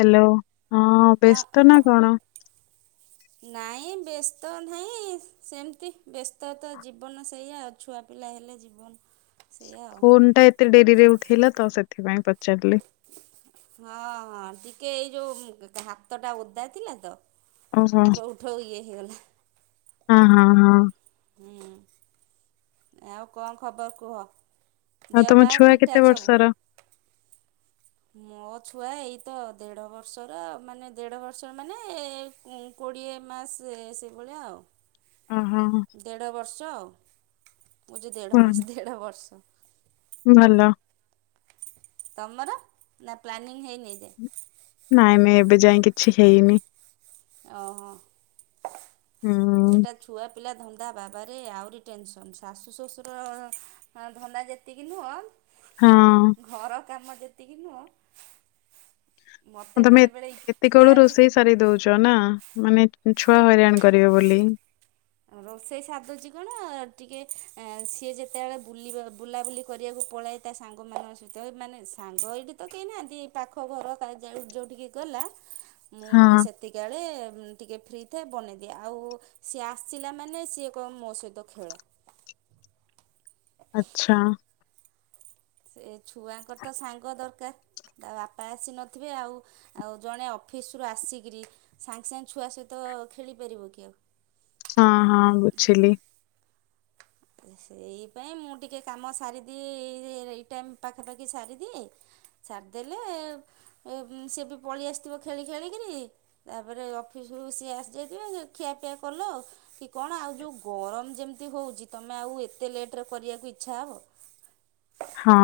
Hello ହଁ ବ୍ୟସ୍ତ ହଁ ନା କଣ? ନାଇଁ ବ୍ୟସ୍ତ ନାହିଁ ସେମିତି ବ୍ୟସ୍ତତା ଜୀବନ ସେଇଆ। ଛୁଆ ପିଲା ହେଲେ ଜୀବନ ସେଇଆ ଆଉ ଫୋନ ଟା ଏତେ ଡେରିରେ ଉଠେଇଲ ତ ସେଥିପାଇଁ ପଚାରିଲି। ହଁ ହଁ ଟିକେ ଏଇ ଯୋଉ ହାତ ଟା ଓଦା ଥିଲା ତ ଓହୋ। ଉଠଉ ଉଠଉ ଇଏ ହେଇଗଲା। ହଁ ହଁ ହଁ। ହୁଁ ଆଉ କଣ ଖବର କୁହ? ଆଉ ଦେହ ତମ ପା ଛୁଆ କେତେ ଠିକଠାକ୍ ସବୁ। ବର୍ଷର? ମୋ ଛୁଆ ଏଇତ ଦେଢ ବର୍ଷର ମାନେ ଦେଢ ବର୍ଷ ମାନେ କୋଡ଼ିଏ ମାସ ସେଇଭଳିଆ ଆଉ। ଓହୋ। ଦେଢ଼ ବର୍ଷ ଆଉ ମୁଁ ଯେ ଦେଢ଼ ଭଲ ମାସ ଦେଢ଼ ବର୍ଷ। ଭଲ। ତମର ନା ପ୍ଲାନିଂ ହେଇନି ଏଇଯାଏ। ନାଇଁ ମ ଏବେ ଯାଇ କିଛି ହେଇନି। ଓ ହୋ। ହୁଁ। ସେଇଟା ଛୁଆ ପିଲା ଧନ୍ଦା ବାବାରେ ଆହୁରି ଟେନସନ ଶାଶୁ ଶଶୁର ହଁ ଧନ୍ଦା ଯେତିକି ହଁ ଆଉ ନୁହଁ ଘର କାମ ଯେତିକି ନୁହଁ ମୋତେ ତମେ ବେଳେବେଳେ ଇଚ୍ଛା ଏତିକବେଳୁ ହୁଏ ରୋଷେଇ ସାରି ଦଉଛ ନା ମାନେ ଛୁଆ ହଇରାଣ କରିବେ ବୋଲି। ରୋଷେଇ ସାରିଦେଉଛି କଣ ଟିକେ ସିଏ ଯେତେବେଳେ ବୁଲିବା ବୁଲାବୁଲି କରିବାକୁ ପଳାଏ ତା ସାଙ୍ଗମାନଙ୍କ ସହିତ ମାନେ ସାଙ୍ଗ ଏଇଠି ତ କେହି ନାହାନ୍ତି ପାଖ ଘର ଯୋଉଠିକି ଗଲା ହଁ। ମୁଁ ସେତିକିଏଳେ ଟିକେ ଫ୍ରି ଥାଏ ବନେଇଦିଏ ଆଉ ସିଏ ଆ ଆସିଲାମାନେ ସିଏ କହିମ ମୋ ସହିତ ଖେଳ। ଆଛା। ସେ ଛୁଆଙ୍କର ତ ସାଙ୍ଗ ଦରକାର ତା ବାପା ଆସି ନଥିବେ ଆଉ ଆଉ ଜଣେ ଅଫିସରୁ ଆସିକରି ସାଙ୍ଗେ ସାଙ୍ଗେ ଛୁଆ ସହିତ ଖେଳିପାରିବ କି ଆଉ। ହଁ ହଁ ବୁଝିଲି। ସେଇପାଇଁ ମୁଁ ଟିକେ କାମ ସାରିଦିଏ ଏଇ ଟାଇମ୍ ପାଖାପାଖି ସାରିଦିଏ ସାରଦେଲେ ସିଏ ବି ପଳେଇ ଆସିଥିବ ଖେଳି ଖେଳିକିରି ତାପରେ ଅଫିସକୁ ସିଏ ଆସିଯାଇଥିବେ ଖିଆପିଆ କଲ ଆଉ। କି କଣ ଆଉ ଯେଉଁ ଗରମ ଯେମିତି ହେଉଛି ତୁମେ ଆଉ ଏତେ ଲେଟ୍ କରିବାକୁ ଇଚ୍ଛା ହେବ। ହଁ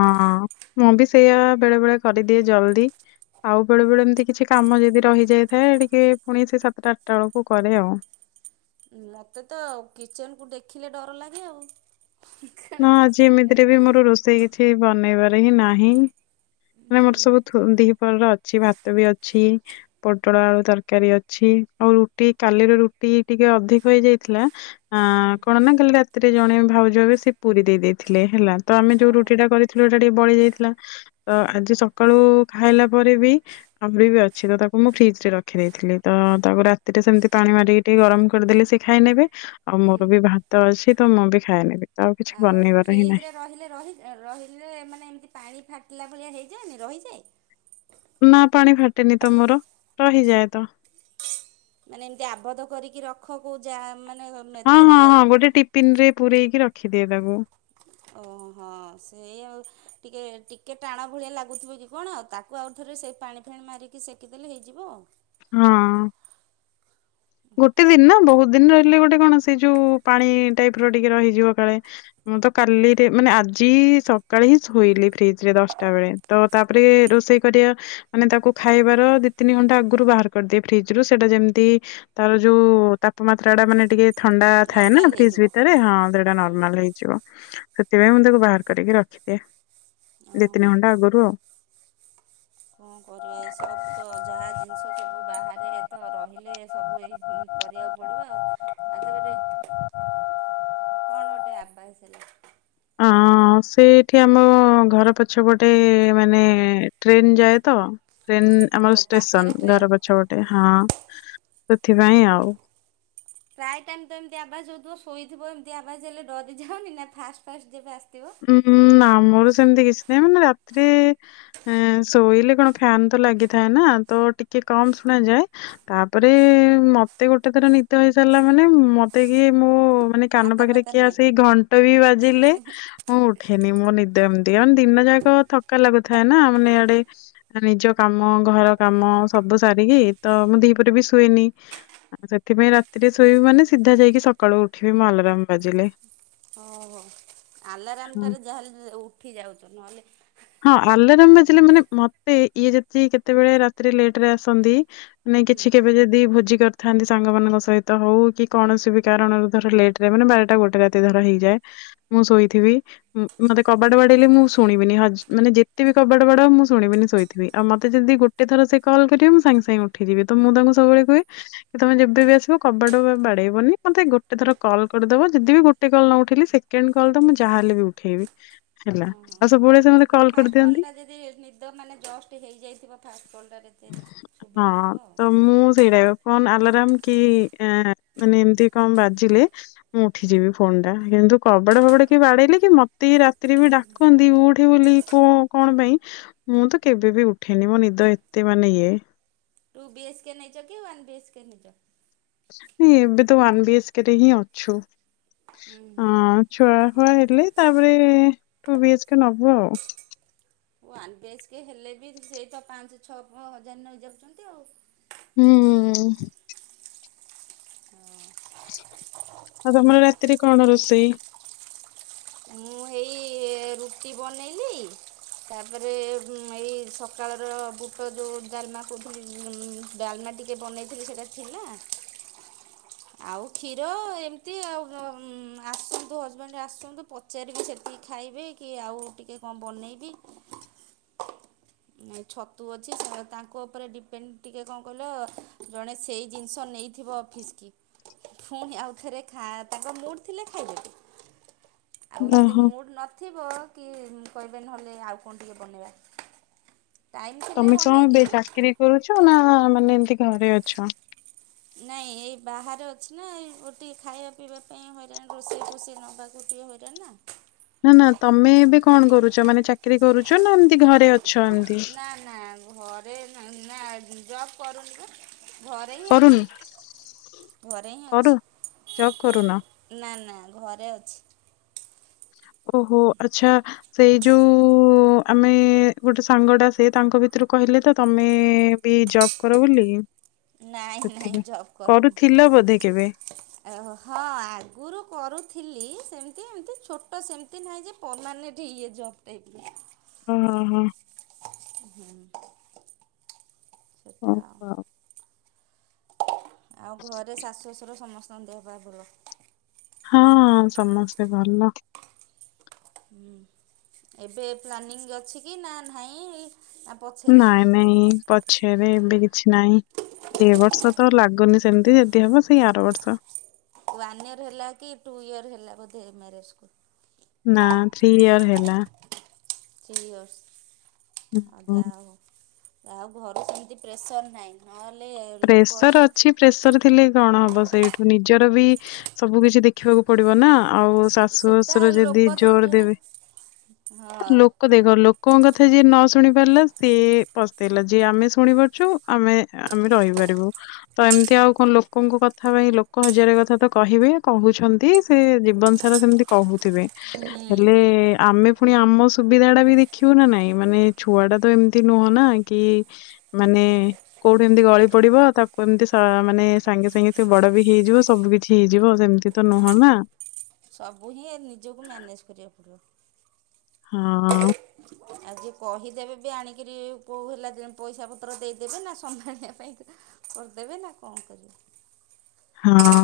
ମୁଁ ବି ସେଇୟା ବେଳେ ବେଳେ କରିଦିଏ ଜଲ୍ଦି। ଆଉ ବେଳେ ବେଳେ ଏମିତି କିଛି କାମ ଯଦି ରହିଯାଇଥାଏ ଟିକେ ପୁଣି ସେ ସାତଟା ଆଠଟା ବେଳକୁ କରେ ଆଉ। ମତେ ତ କିଚେନ୍ କୁ ଦେଖିଲେ ଡର ଲାଗେ ଆଉ। କାଳେ ହଁ ଆଜି ପଶିବି ଏମିତିରେ ବି ନାହିଁ ମୋର ରୋଷେଇ କିଛି ବନେଇବାରେ ହିଁ ନାହିଁ। ମାନେ ମୋର ସବୁ ଦିହିପରର ଅଛି ଭାତ ବି ଅଛି। ପୋଟଳ ଆଳୁ ତରକାରୀ ଅଛି ଆଉ ରୁଟି କାଲିର ରୁଟି ଟିକେ ଅଧିକ ହେଇଯାଇଥିଲା ଆ ହୁଁ କଣ ନା କାଲି ରାତିରେ ଜଣେ ଭାଉଜ ହେବେ ସେ ପୁରୀ ଦେଇ ଦେଇେଇଥିଲେ ହେଲା। ତ ଆମେ ଯୋଉ ଓହୋ ରୁଟି ଟା କରିଥିଲୁ ଏଇଟା ଟିକେ ବଳି ଯାଇଥିଲା ତ ଆଜି ହଁ ସକାଳୁ ଖାଇଲା ପରେ ବି। ଅମ୍ବି ବି ଅଛି ତ ତାକୁ ମୁଁ ଫ୍ରିଜ ରେ ରଖିଦେଇଥିଲି ତ ତାକୁ ରାତିରେ ସେମିତି ପାଣି ମାରିକି ଟିକେ ଗରମ କରିଦେଲେ ସେ ଖାଇ ନେବେ ଆଉ ହୁଁ। ମୋର ବି ଭାତ ଅଛି ତ ମୁଁ ବି ଖାଇ ନେବି। ଆଉ ଫ୍ରିଜରେ ରହିଲେ ରହି ରହିଲେ ମାନେ ଏମିତି ପାଣି ଫାଟିଲା ଭଳିଆ ହେଇଯାଏନି ରହିଯାଏ। ନା ପାଣି ଫାଟେନି ତମର ରହିଯାଏ ତ। ମାନେ ଏମତି ଆବଧ କରିକି ରଖ କୋ ଯା ମାନେ ହଁ ମେଥେରେ ହଁ ହଁ ଗୋଟେ ଟିଫିନ୍ ରେ ପୁରେଇକି ରଖିଦିଏ ତାକୁ। ଓହୋ ସେଇ ଆଉ ଟିକେ ଟିକେ ଟାଣ ଭଳିଆ ଲାଗୁଥିବ କି କଣ ଆଉ ତାକୁ ତାକୁ ଆଉ ଥରେ ସେଇ ପାଣି ଫାଣି ମାରିକି ସେକିଦେଲେ ହେଇଯିବ ଆଉ। ହଁ। ଗୋଟେ ଦିନ ନା ବହୁତ୍ ଦିନ ରହିଲେ ଗୋଟେ କଣ ସେ ଯୋଉ ପାଣି ଟାଇପ ର ଟିକେ ରହିଯିବ କାଳେ। ମୁଁ ତ କାଲିରେ ମାନେ ଆଜି ସକାଳେ ହିଁ ଶୋଇଲି ଫ୍ରିଜ ରେ ଦଶଟା ବେଳେ। ତ ତାପରେ ରୋଷେଇ କରିବା। ମାନେ ତାକୁ ଖାଇବାର ଦି ତିନି ଘଣ୍ଟା ଆଗରୁ ବାହାର କରିଦିଏ ଫ୍ରିଜ୍ ରୁ ସେଇଟା ଯେମିତି। ତାର ଯୋଉ ତାପମାତ୍ରା ଟା ମାନେ ଟିକେ ଥଣ୍ଡା ଥାଏ ନା ନା ନର୍ମାଲ ଫ୍ରିଜ୍ ହେଇଯିବ ଭିତରେ ହଁ ସେଟା ହୁଁ ନର୍ମାଲ ହେଇଯିବ। ସେଥିପାଇଁ ମୁଁ ତାକୁ ବାହାର କରିକି ରଖିଦିଏ ଦିଇ ତିନି ଓହୋ। ଘଣ୍ଟା ଆଗରୁ ଆଉ। କଣ କରିବା ଏସବୁ ତ ଯାହା ଜିନିଷ। ତ ସବୁ ବାହାରେ ତ ରହିଲେ ସବୁ ଏଇ କରିବାକୁ ପଡ଼ିବ ଆଉ। ଆ ତାପରେ। କଣ ଗୋଟେ ଆବାଜ୍ ହେଲା। ହଁ। ହଁ ସେଇଠି ଆମ ଘର ପଛ ମାନେ ଟ୍ରେନ୍ ଯାଏ ତ। ଟ୍ରେନ୍ ଓ ଆମର ପାଖରେ ଷ୍ଟେସନ ଟ୍ରେନ୍ ଘର ପଛ ପଟେ ହଁ ସେଥିପାଇଁ ଆଉ। ପ୍ରାୟ ଟାଇମ୍ ତ ଏମିତି ଆବାଜ୍ ହଉଥିବ ଶୋଇଥିବ ଏମତି ଆବାଜ୍ ହେଲେ ଡରି ଯାଉନି ନା ଫାଷ୍ଟ ଫାଷ୍ଟ ଯେବେ ଆସିଥିବ। ଉଁଉଁ ନା ଆମର ସେମିତି କିଛି ନାହିଁ ମାନେ ରାତିିରେ ହଁ ଶୋଇଲେ କଣ ଫ୍ୟାନ୍ ତ ଲାଗିଥାଏ ନା ତ ଟିକେ କମ ଶୁଣାଯାଏ। ତାପରେ ମତେ ଗୋଟେ ଥର ନିଦ ହେଇସାରିଲା ମାନେ ମତେ କିଏ ମୋ ମାନେ। କାନ ପାଖରେ ଆତାପାତା କିଏ ନାହିଁ ଆସିକି ଘଣ୍ଟ ବି ବାଜିଲେ। ମୁଁ ଉଠେନି ମୋ ନିଦ ଏମିତି ଆ ଦିନ ଯାକ ଥକା ଲାଗୁଥାଏ ନା ମାନେ ଆଡ଼େ ନିଜ କାମ ଘର କାମ ସବୁ ସାରିକି ତ ମୁଁ ଦିପହରେ ବି ଶୋଇନି ଆଉ ସେଥିପାଇଁ ରାତିରେ ଶୋଇବି ମାନେ ସିଧା ଯାଇକି ସକାଳୁ ଉଠିବି ମୁଁ ଆଲାରାମ୍ ବାଜିଲେ। ଓହୋ ଆଲାରାମ୍ ହଁ ତାରେ ଯାହାରେ ଉଠି ଯାଉଛୁ ନହେଲେ ହଁ ଆଲାରମ୍ ବାଜିଲେ ମାନେ ମତେ ଇଏ ଯତିି କେତେବେଳେ ରାତିରେ ଲେଟ୍ ରେ ଆସନ୍ତି ନାଇଁ ହୁଁ କିଛି କେବେ ଯଦି ଭୋଜି କରୁ ଥାନ୍ତି ସାଙ୍ଗମାନଙ୍କ ସହିତ ହଉ କି କୌଣସି ବି କାରଣରୁ ଧର ଲେଟ୍ ରେ ମାନେ ବାରଟା ଗୋଟେ ରାତି ଧର ହେଇଯାଏ ମୁଁ ଶୋଇଥିବି ମତେ କବାଟ ବାଡେଇଲେ ମୁଁ ଶୁଣିବିନି ହଜା ମାନେ ଯେତେ ବି କବାଟ ବାଡ଼ାଅ ମୁଁ ଶୁଣିବିନି ଶୋଇଥିବି ଆଉ ମତେ ଯଦି ଗୋଟେ ଥର ସେ କଲ୍ କରିବେ ମୁ ସାଙ୍ଗେ ସାଙ୍ଗେ ଉ ଉଠିଯିବି ତ ମୁଁ ତାଙ୍କୁ ସବୁବେଳେ କୁହେ କି ତମେ ଯେବେ ବି ଆସିବ କବାଟ ବାଡେଇବନି ମତେ ଗୋଟେ ଥର କଲ କରିଦବ ଯଦି ବି ଗୋଟେ କଲ୍ ନଉଠେଇଲି ସେ କେଣ୍ଡ୍ କଲ ତ ମୁଁ ଯାହା ହେଲେ ବି ଉଠେଇବି ହେଲା। ଓହୋ ଆଉ ହଁ ସବୁବେଳେ ସେ ଗୋ ମତେ ଫାଷ୍ଟ କରିଦିଅନ୍ତି କଲ୍ ଟା ଯଦି ନିଦ ମାନେ ଜଷ୍ଟ ହେଇଯାଇଥିବ ଫାଷ୍ଟ କଲ ଟାରେ। ହଁ ତ ମୁଁ ସେଇଟା ଫୋନ ଆଲାରମ କି ଏଁ ମାନେ ଏମତି କଣ ବାଜିଲେ। ମୁଁ ଉଠି ଯିବି ଫୋନ ଟା କିନ୍ତୁ କବାଡ ଫବାଟ କିଏ ବାଡେଇଲି କି ମତେ ଆଉ ଇଏ ରାତିରେ ବି ଡା କନ୍ତି ଉଠେ ବୋଲି କୋ କଣ ପାଇଁ ମୁଁ ତ କେବେ ବି ଉଠେନି ମୋ ନିଦ‌ ଏ ଏତେ ମାନେ ଇଏ। ଟୁ ବି ଏଚ୍ କେ ନେଇଛ କି ୱନ୍ ବି ଏଚ୍ କେ ନେଇଛ? ହିଁ ଏବେ ତ ୱନ୍ ବି ଏଚ୍ କେ ରେ ହିଁ ଅଛୁ। ହଁ ହୁଁ ଛୁଆ ଫୁଆ ହେଲେ ତାପରେ ଟୁ ବି ଏଚ୍ କେ ନବୁ ଆଉ। ୱାନ୍ ବି ଏଚ କେ ହେଲେ ବି ସେଇ ତ ପାଞ୍ଚ ଛଅ ପ ହଜାର ନେଇ ଯାଉଛନ୍ତି ଆଉ। ହୁଁ। ହୁଁ। ଆଉ ତମର ରାତିରେ କଣ ରୋଷେଇ? ମୁଁ ହେଇ ରୁଟି ବନେଇଲି। ତାପରେ ବୁ ମ ଏ ସକାଳର ବୁଟ ଯୋଉ ଡାଲମା କହୁଥିଲି ଡାଲମା ଟିକ ଟିକେ ବନେଇଥିଲି ସେଇଟା ଥିଲା। ଆଉ କ୍ଷୀର ଏମିତି ଆଉ ଆସନ୍ତୁ ହଜବେଣ୍ଡରେ ଆସନ୍ତୁ। ପଚାରିବି ସେତିକି ଖାଇବେ କି ଆଉ ଟିକେ କଣ ବନେଇବି। ଏ ଛତୁ ଅଛି ତାଙ୍କ ଉପରେ ଡିପେଣ୍ଡ ଟିକେ କଣ କହିଲ ଜଣେ ସେଇ ଜିନିଷ ନେଇ ଥିବ ଅଫିଶ୍ କି ଫୁନି ଆଉ ଥରେ ଖା ତାଙ୍କ ମୁଡ୍ ଥିଲେ ଖାଇବେ। ଆଉ ଯଦି ଓହୋ ମୁଡ଼ ନଥିବ କି କହିବେ ନହେଲେ ଆଉ କଣ ଟିକେ ବନେଇବା। ଟାଇମ୍ ଥିଲେ ତମେ କଣ ବନେଇ ଏବେ ଦିଏ ଚାକିରି କରୁଛ ନା ମାନେ ଏମତି ଘରେ ଅଛ। ନାଇଁ ଏଇ ବାହାରେ ଅଛି ନା ଏଇ ଟିକେ ଖାଇବା ପିଇବା ପାଇଁ ହଇରାଣ ରୋଷେଇ ଫୋଷେଇ ନବାକୁ ଟିକେ ହଇରାଣ। ହଉଛନ୍ତି ନା ନା ନା ତମେ ଏବେ କଣ କରୁଛ ମାନେ ଚାକିରି କରୁଛ ନା ଏମିତି ଘରେ ଅଛ ଏମତି। ନା ନା ଘରେ ନା ନା ଜବ୍ କରୁନି ବା। ଘରେ ହିଁ କରୁନ ଅଛି ଘରେ ହିଁ କରୁ ଜବ୍ କରୁନ ଅଛି। ନା ନା ଘରେ ଅଛି। ଓହୋ ଆଚ୍ଛା। ସେଇ ଯୋଉ ଆମେ ଗୋଟେ ସାଙ୍ଗଟା ସେ ତାଙ୍କ ଭିତରୁ କହିଲେ ତ ତମେ। ବି ଜବ କର ବୋଲି ନାଇଁ ନାଇଁ ସେଥିପାଇଁ ଜବ୍ କରୁଥିଲ ବୋଧେ କେବେ। ଆ ହ ଆଗରୁ କରୁଥିଲି ସେମିତି ଏମିତି ଛୋଟ ସେମିତି ନାହି ଯେ ପରମାନେଣ୍ଟ ଇଏ ଜବ ଟାଇପ ରେ। ଓହୋ ହ। ହୁଁ। ହଉ କୁଅ ଆଉ। ଆଉ ଘରେ ଶାଶୁ ଶଶୁର ସମସ୍ତଙ୍କ ଦେହ ପା ଭଲ। ହଁ ସମସ୍ତେ ଭଲ। ହୁଁ ଏବେ ପ୍ଲାନିଂ ଅଛି କି ନା ନାହିଁ। ପଛରେ ନାଇଁ ନାଇଁ ପଛରେ ଏବେ କିଛି ନାଇଁ। ଏ ବର୍ଷ ତ ଲାଗୁନି ସେମିତି ଯଦି ହବ ସେଇ ଆର ବର୍ଷ। ୱାନ୍ ଇୟର ହେଲା କି ଟୁ ଇୟର ହେଲା ବୋଧେ ମ୍ୟାରେଜ କୁ। ନା ଥ୍ରୀ ଇୟର ହେଲା। ଥ୍ରି ୟରସ୍ ଆଉ ହୁଁ ଜା ହଉ। ଜା ହଉ ଘରେ ସେମିତି ପ୍ରେସର ନାହିଁ। ନହେଲେ। ଲୋକ ପ୍ରେସର ଅଛନ୍ତି ଅଛି। ପ୍ରେସର ଥିଲେ କଣ ହବ ସେଇଠୁ ନିଜର ବି ସବୁ କିିଛି ଦେଖିବାକୁ ପଡିବ ନା। ଆଉ ସେ ଶାଶୁ ସେଟା ଶଶୁର ଲୋକ ଯଦି ଜଣେ ଜୋର ଜଣେ ଦେବେ ଲୋକ ହଁ ଦେଖ ଲୋକଙ୍କ କଥା ଯିଏ ନ ଶୁଣି ପାରିଲା ସିଏ ପସ୍ତେଇଲା ଯିଏ ଆମେ ଶୁଣି ପାରୁଛୁ ଆମେ ଆମେ ରହିପାରିବୁ। ତ ଏମିତି ଆଉ କଣ ଲୋକଙ୍କ କଥା ପାଇଁ ଲୋକ ହଜାର କଥା ତ କହିବେ କହୁଛନ୍ତି ସେ ଜୀବନ, ସେମିତି କହୁଥିବେ। ହୁଁ ହେଲେ ଆମେ ପୁଣି ଆମ ସୁବିଧା ଟା ବି ଦେଖିବୁ ନା ନାଇଁ ମାନେ ଛୁଆ ଟା ତ ଏମିତି ନୁହଁ ନା। କି ମାନେ କୋଉଠି ଏମିତି ଗଳି ପଡିବ ତାକୁ ଏମିତି ମାନେ ସାଙ୍ଗେ ସାଙ୍ଗେ ସେ ବଡ ବି ହେଇଯିବ ସବୁ କିଛି ହେଇଯିବ ସେମିତି। ତ ନୁହଁ ନା। ସବୁ ହିଁ ନିଜକୁ ମ୍ୟାନେଜ କରିବାକୁ ପଡିବ। ହଁ। ଆଜି କହିଦେବେ ବି ଆଣିକିରି କୋଉ ହେଲା ଯେ ପଇସା ପତ୍ର ଦେଇଦେବେ ନା ସମ୍ଭାଳିବା ପାଇଁ ତ। କରିଦେବେ ନା କଣ କରିବ? ହଁ।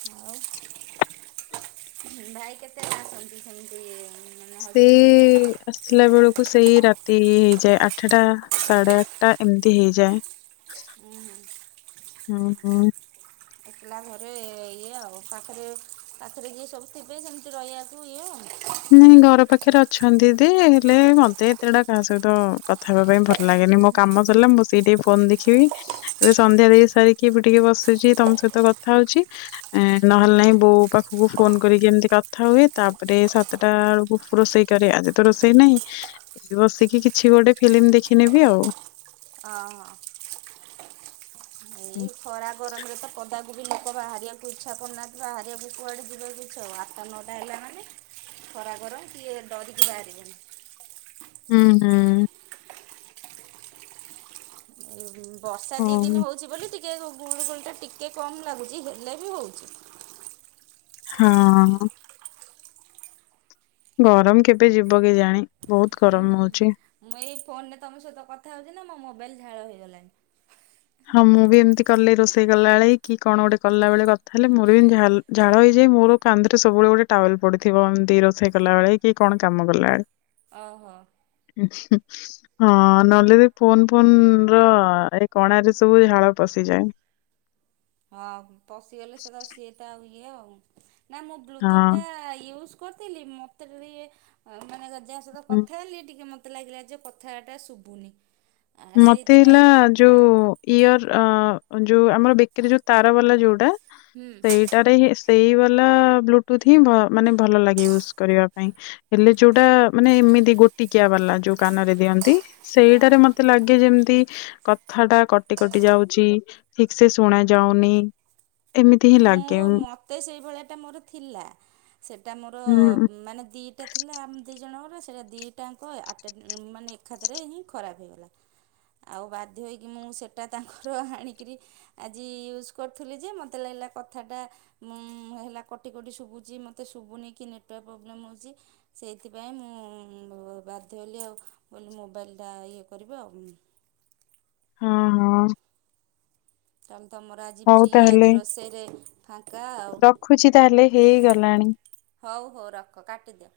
ଆଉ ଭାଇ କେତେବେଳେ ଆସନ୍ତି ସେମିତି ମାନେ ହଜବେଣ୍ଡ ସେଇ କେତେବେଳେ ଆସିଲା ବେଳକୁ ସେଇ ରାତି ହେଇଯାଏ ଆଠଟା। ସାଢେ ଆଠଟା ଏମିତି ହେଇଯାଏ। ଉଁ ହୁଁ। ହୁଁ ହୁଁ। ଆସିଲା ଘରେ ଇଏ ଆଉ ପାଖରେ ପାଖରେ ଯିଏ ସବୁ ଥିବେ ସେମିତି ରହିବାକୁ ଇଏ ଆଉ। ହୁଁ ଘର ପାଖରେ ଅଛନ୍ତି ଦିଦି ହେଲେ ମତେ ଏତେଟା କାହା ସହିତ କଥା ହେବା ପାଇଁ ଭଲ ଲାଗେନି ମ କାମ ସରିଲା ମୁଁ ବସିକି ଟିକେ ଫୋନ ଦେଖିବି। ଏବେ ସନ୍ଧ୍ୟା ଦେଇ ସାରିକି ଏବେ ଟିକେ ବସିଛି ତମ ସହିତ କଥା ହଉଛି। ଏ ନହେଲେ ନାହିଁ ବୋଉ ପାଖକୁ ଫୋନ କରିକି ଏମିତି କଥା ହୁଏ ତାପର ସା ସାତଟା ବେଳକୁ ରୋଷେଇ କରେ ଆଜି ତ ରୋଷେଇ ନାହିଁ। ବସିକି କିଛି ଗୋଟେ ଫିଲିମ୍ ଦେଖିନେବି ଆଉ। ଅ ହଁ। ଏଇ ଖରା ଗରମରେ ତ ପଦାକୁ ବି ଲୋକ ବାହାରିବାକୁ ଇଚ୍ଛା କରୁନାହାନ୍ତି ବାହାରିବାକୁ କୁଆଡେ ଯିବେ କିଛି ଆଉ ଆଠଟା ନଅଟା ହେଲା ମାନେ। ଖରା ଗରମ କିଏ ଡରିକି ବାହାରିବେନି। ହୁଁ ହୁଁ। ଏ ବର୍ଷା ଦି ଦିନ ହୁଁ। ହୋଉଛି ବୋଲିି ଟି ଟିକେ ଗୁଳ ଗୋଳି ଟା ଟିକେ କମ ଲାଗୁଛି ହେଲେ ବି ହଉଛି। ହଁ। ଗରମ କେବେ ଯିବ କେଜାଣି? ବହୁତ ହୁଁ ଗରମ ହଉଛି। ମୁଁ ଏଇ ଫୋନରେ ତମ ସହିତ କଥା ହଉଛି ନା ମୋ ମୋବାଇଲ ଝାଳ ହେଇଗଲାଣି। ହଁ ମୁଁ ବି ଏମିତି କଲେ ରୋଷେଇ କଲା ବଳେ କି କଣ ଗୋଟେ କଲା ବେଳେ କଥା ହେଲେ ମୋର ବି ଏମିତି ଝାଲ ଝାଳ ହେଇଯାଇ ମୋର କାନ୍ଧରେ ସବୁବେଳେ ଗୋଟେ ଟାୱେଲ ପଡିଥିବ ଏମିତି ରୋଷେଇ କଲା ବଳେ କି କଣ କାମ କଲାବେଳେ। ଓ ହୋ। ହଁ ନହେଲେ ଫୋନ ଫୋନ ର ଏଇ କଣାରେ ସବୁ ଝାଳ ପଶିଯାଏ। ହଁ ପଶିଗଲେ ସେଟା ସିଏଟା ଆଉ ଇଏ ଆଉ ନା ମୁଁ ବ୍ଲୁଟୁଥ୍ ଟା ହଁ ୟୁଜ୍ କରିଥିଲି ମତେ ଟିକେ ମାନେ ଯାହା ସହିତ ହୁଁ। କଥା ହେଲି ଟିକେ ମତେ ମତେ ଲାଗିଲା ଯେ କଥା ଟା ଶୁଭୁନି। ଆ ମତେ ହେଲା ସେଇଥିପାଇଁ ଯୋଉ ଇୟର ଯୋଉ ଆମର ବେକେରେ ଯୋଉ ତାରା ବାଲା ଯୋଉଟା? ହୁଁ ସେଇ ଟାରେ ହଁ ସେଇ ବାଲା ବ୍ଲୁଟୁଥ୍ ହିଁ ମାନେ ଭଲ ଲାଗେ ୟୁଜ୍ କରିବା ପାଇଁ ହେଲେ ଯୋଉଟା ମାନେ ଏମିତି ଗୋଟିକିଆ ବାଲା ଯୋଉ କାନରେ ଦିଅନ୍ତି ସେଇଟାରେ ମତେ ଆଗେ ଯେମିତି କଥା ଟା କଟି କଟି ଯାଉଛି ଠିକ ସେ ଶୁଣା ଯାଉନି ଏମିତି ହିଁ ମୁଁ ଲାଗେ। ମତେ ସେହିଭଳିଟା ମୋର ଥିଲା ସେଟା ମୋର ଉଁ ମାନେ ଦିି ଟା ଥିଲା ଆମ ଦି ଜଣଙ୍କର ସେଇଟା ଦିଇଟାଙ୍କ ଆଟେଟ୍ ମାନେ ଏକାଥରେ ହିଁ ଖରାପ ହେଇଗଲା। ଆଉ ବାଧ୍ୟ ହୋଇକି ମୁଁ ସେଟା ତାଙ୍କର ଆଣିକିରି ଆଜି ୟୁଜ କରୁଥିଲି ଯେ ମତେ ଲାଗିଲା କଥାଟା ହମ୍ ହେଲା କଟି କଟି ଶୁଭୁଛି ମତ ଶୁଭୁନି କି ନେଟୱର୍କ ପ୍ରୋବ୍ଲେମ୍ ହଉଛି। ସେଇଥିପାଇଁ ମୁଁ ବାଧ୍ୟହେଲି ଆଉ ବୋଲି ମୋବାଇଲ ଟା ଇଏ କରିବା ଆଉ ହଁ ହଁ। ତା ହେଲେ ତମର ଆଜି ହଉ ଫ୍ରି ତାହେଲେ ଆଜି ରୋଷେଇରେ ଫାଙ୍କା ଆଉ। ରଖୁଛି ତାହେଲେ ହେଇଗଲାଣି। ହଉ ହଉ ରଖ କାଟିଦିଅ।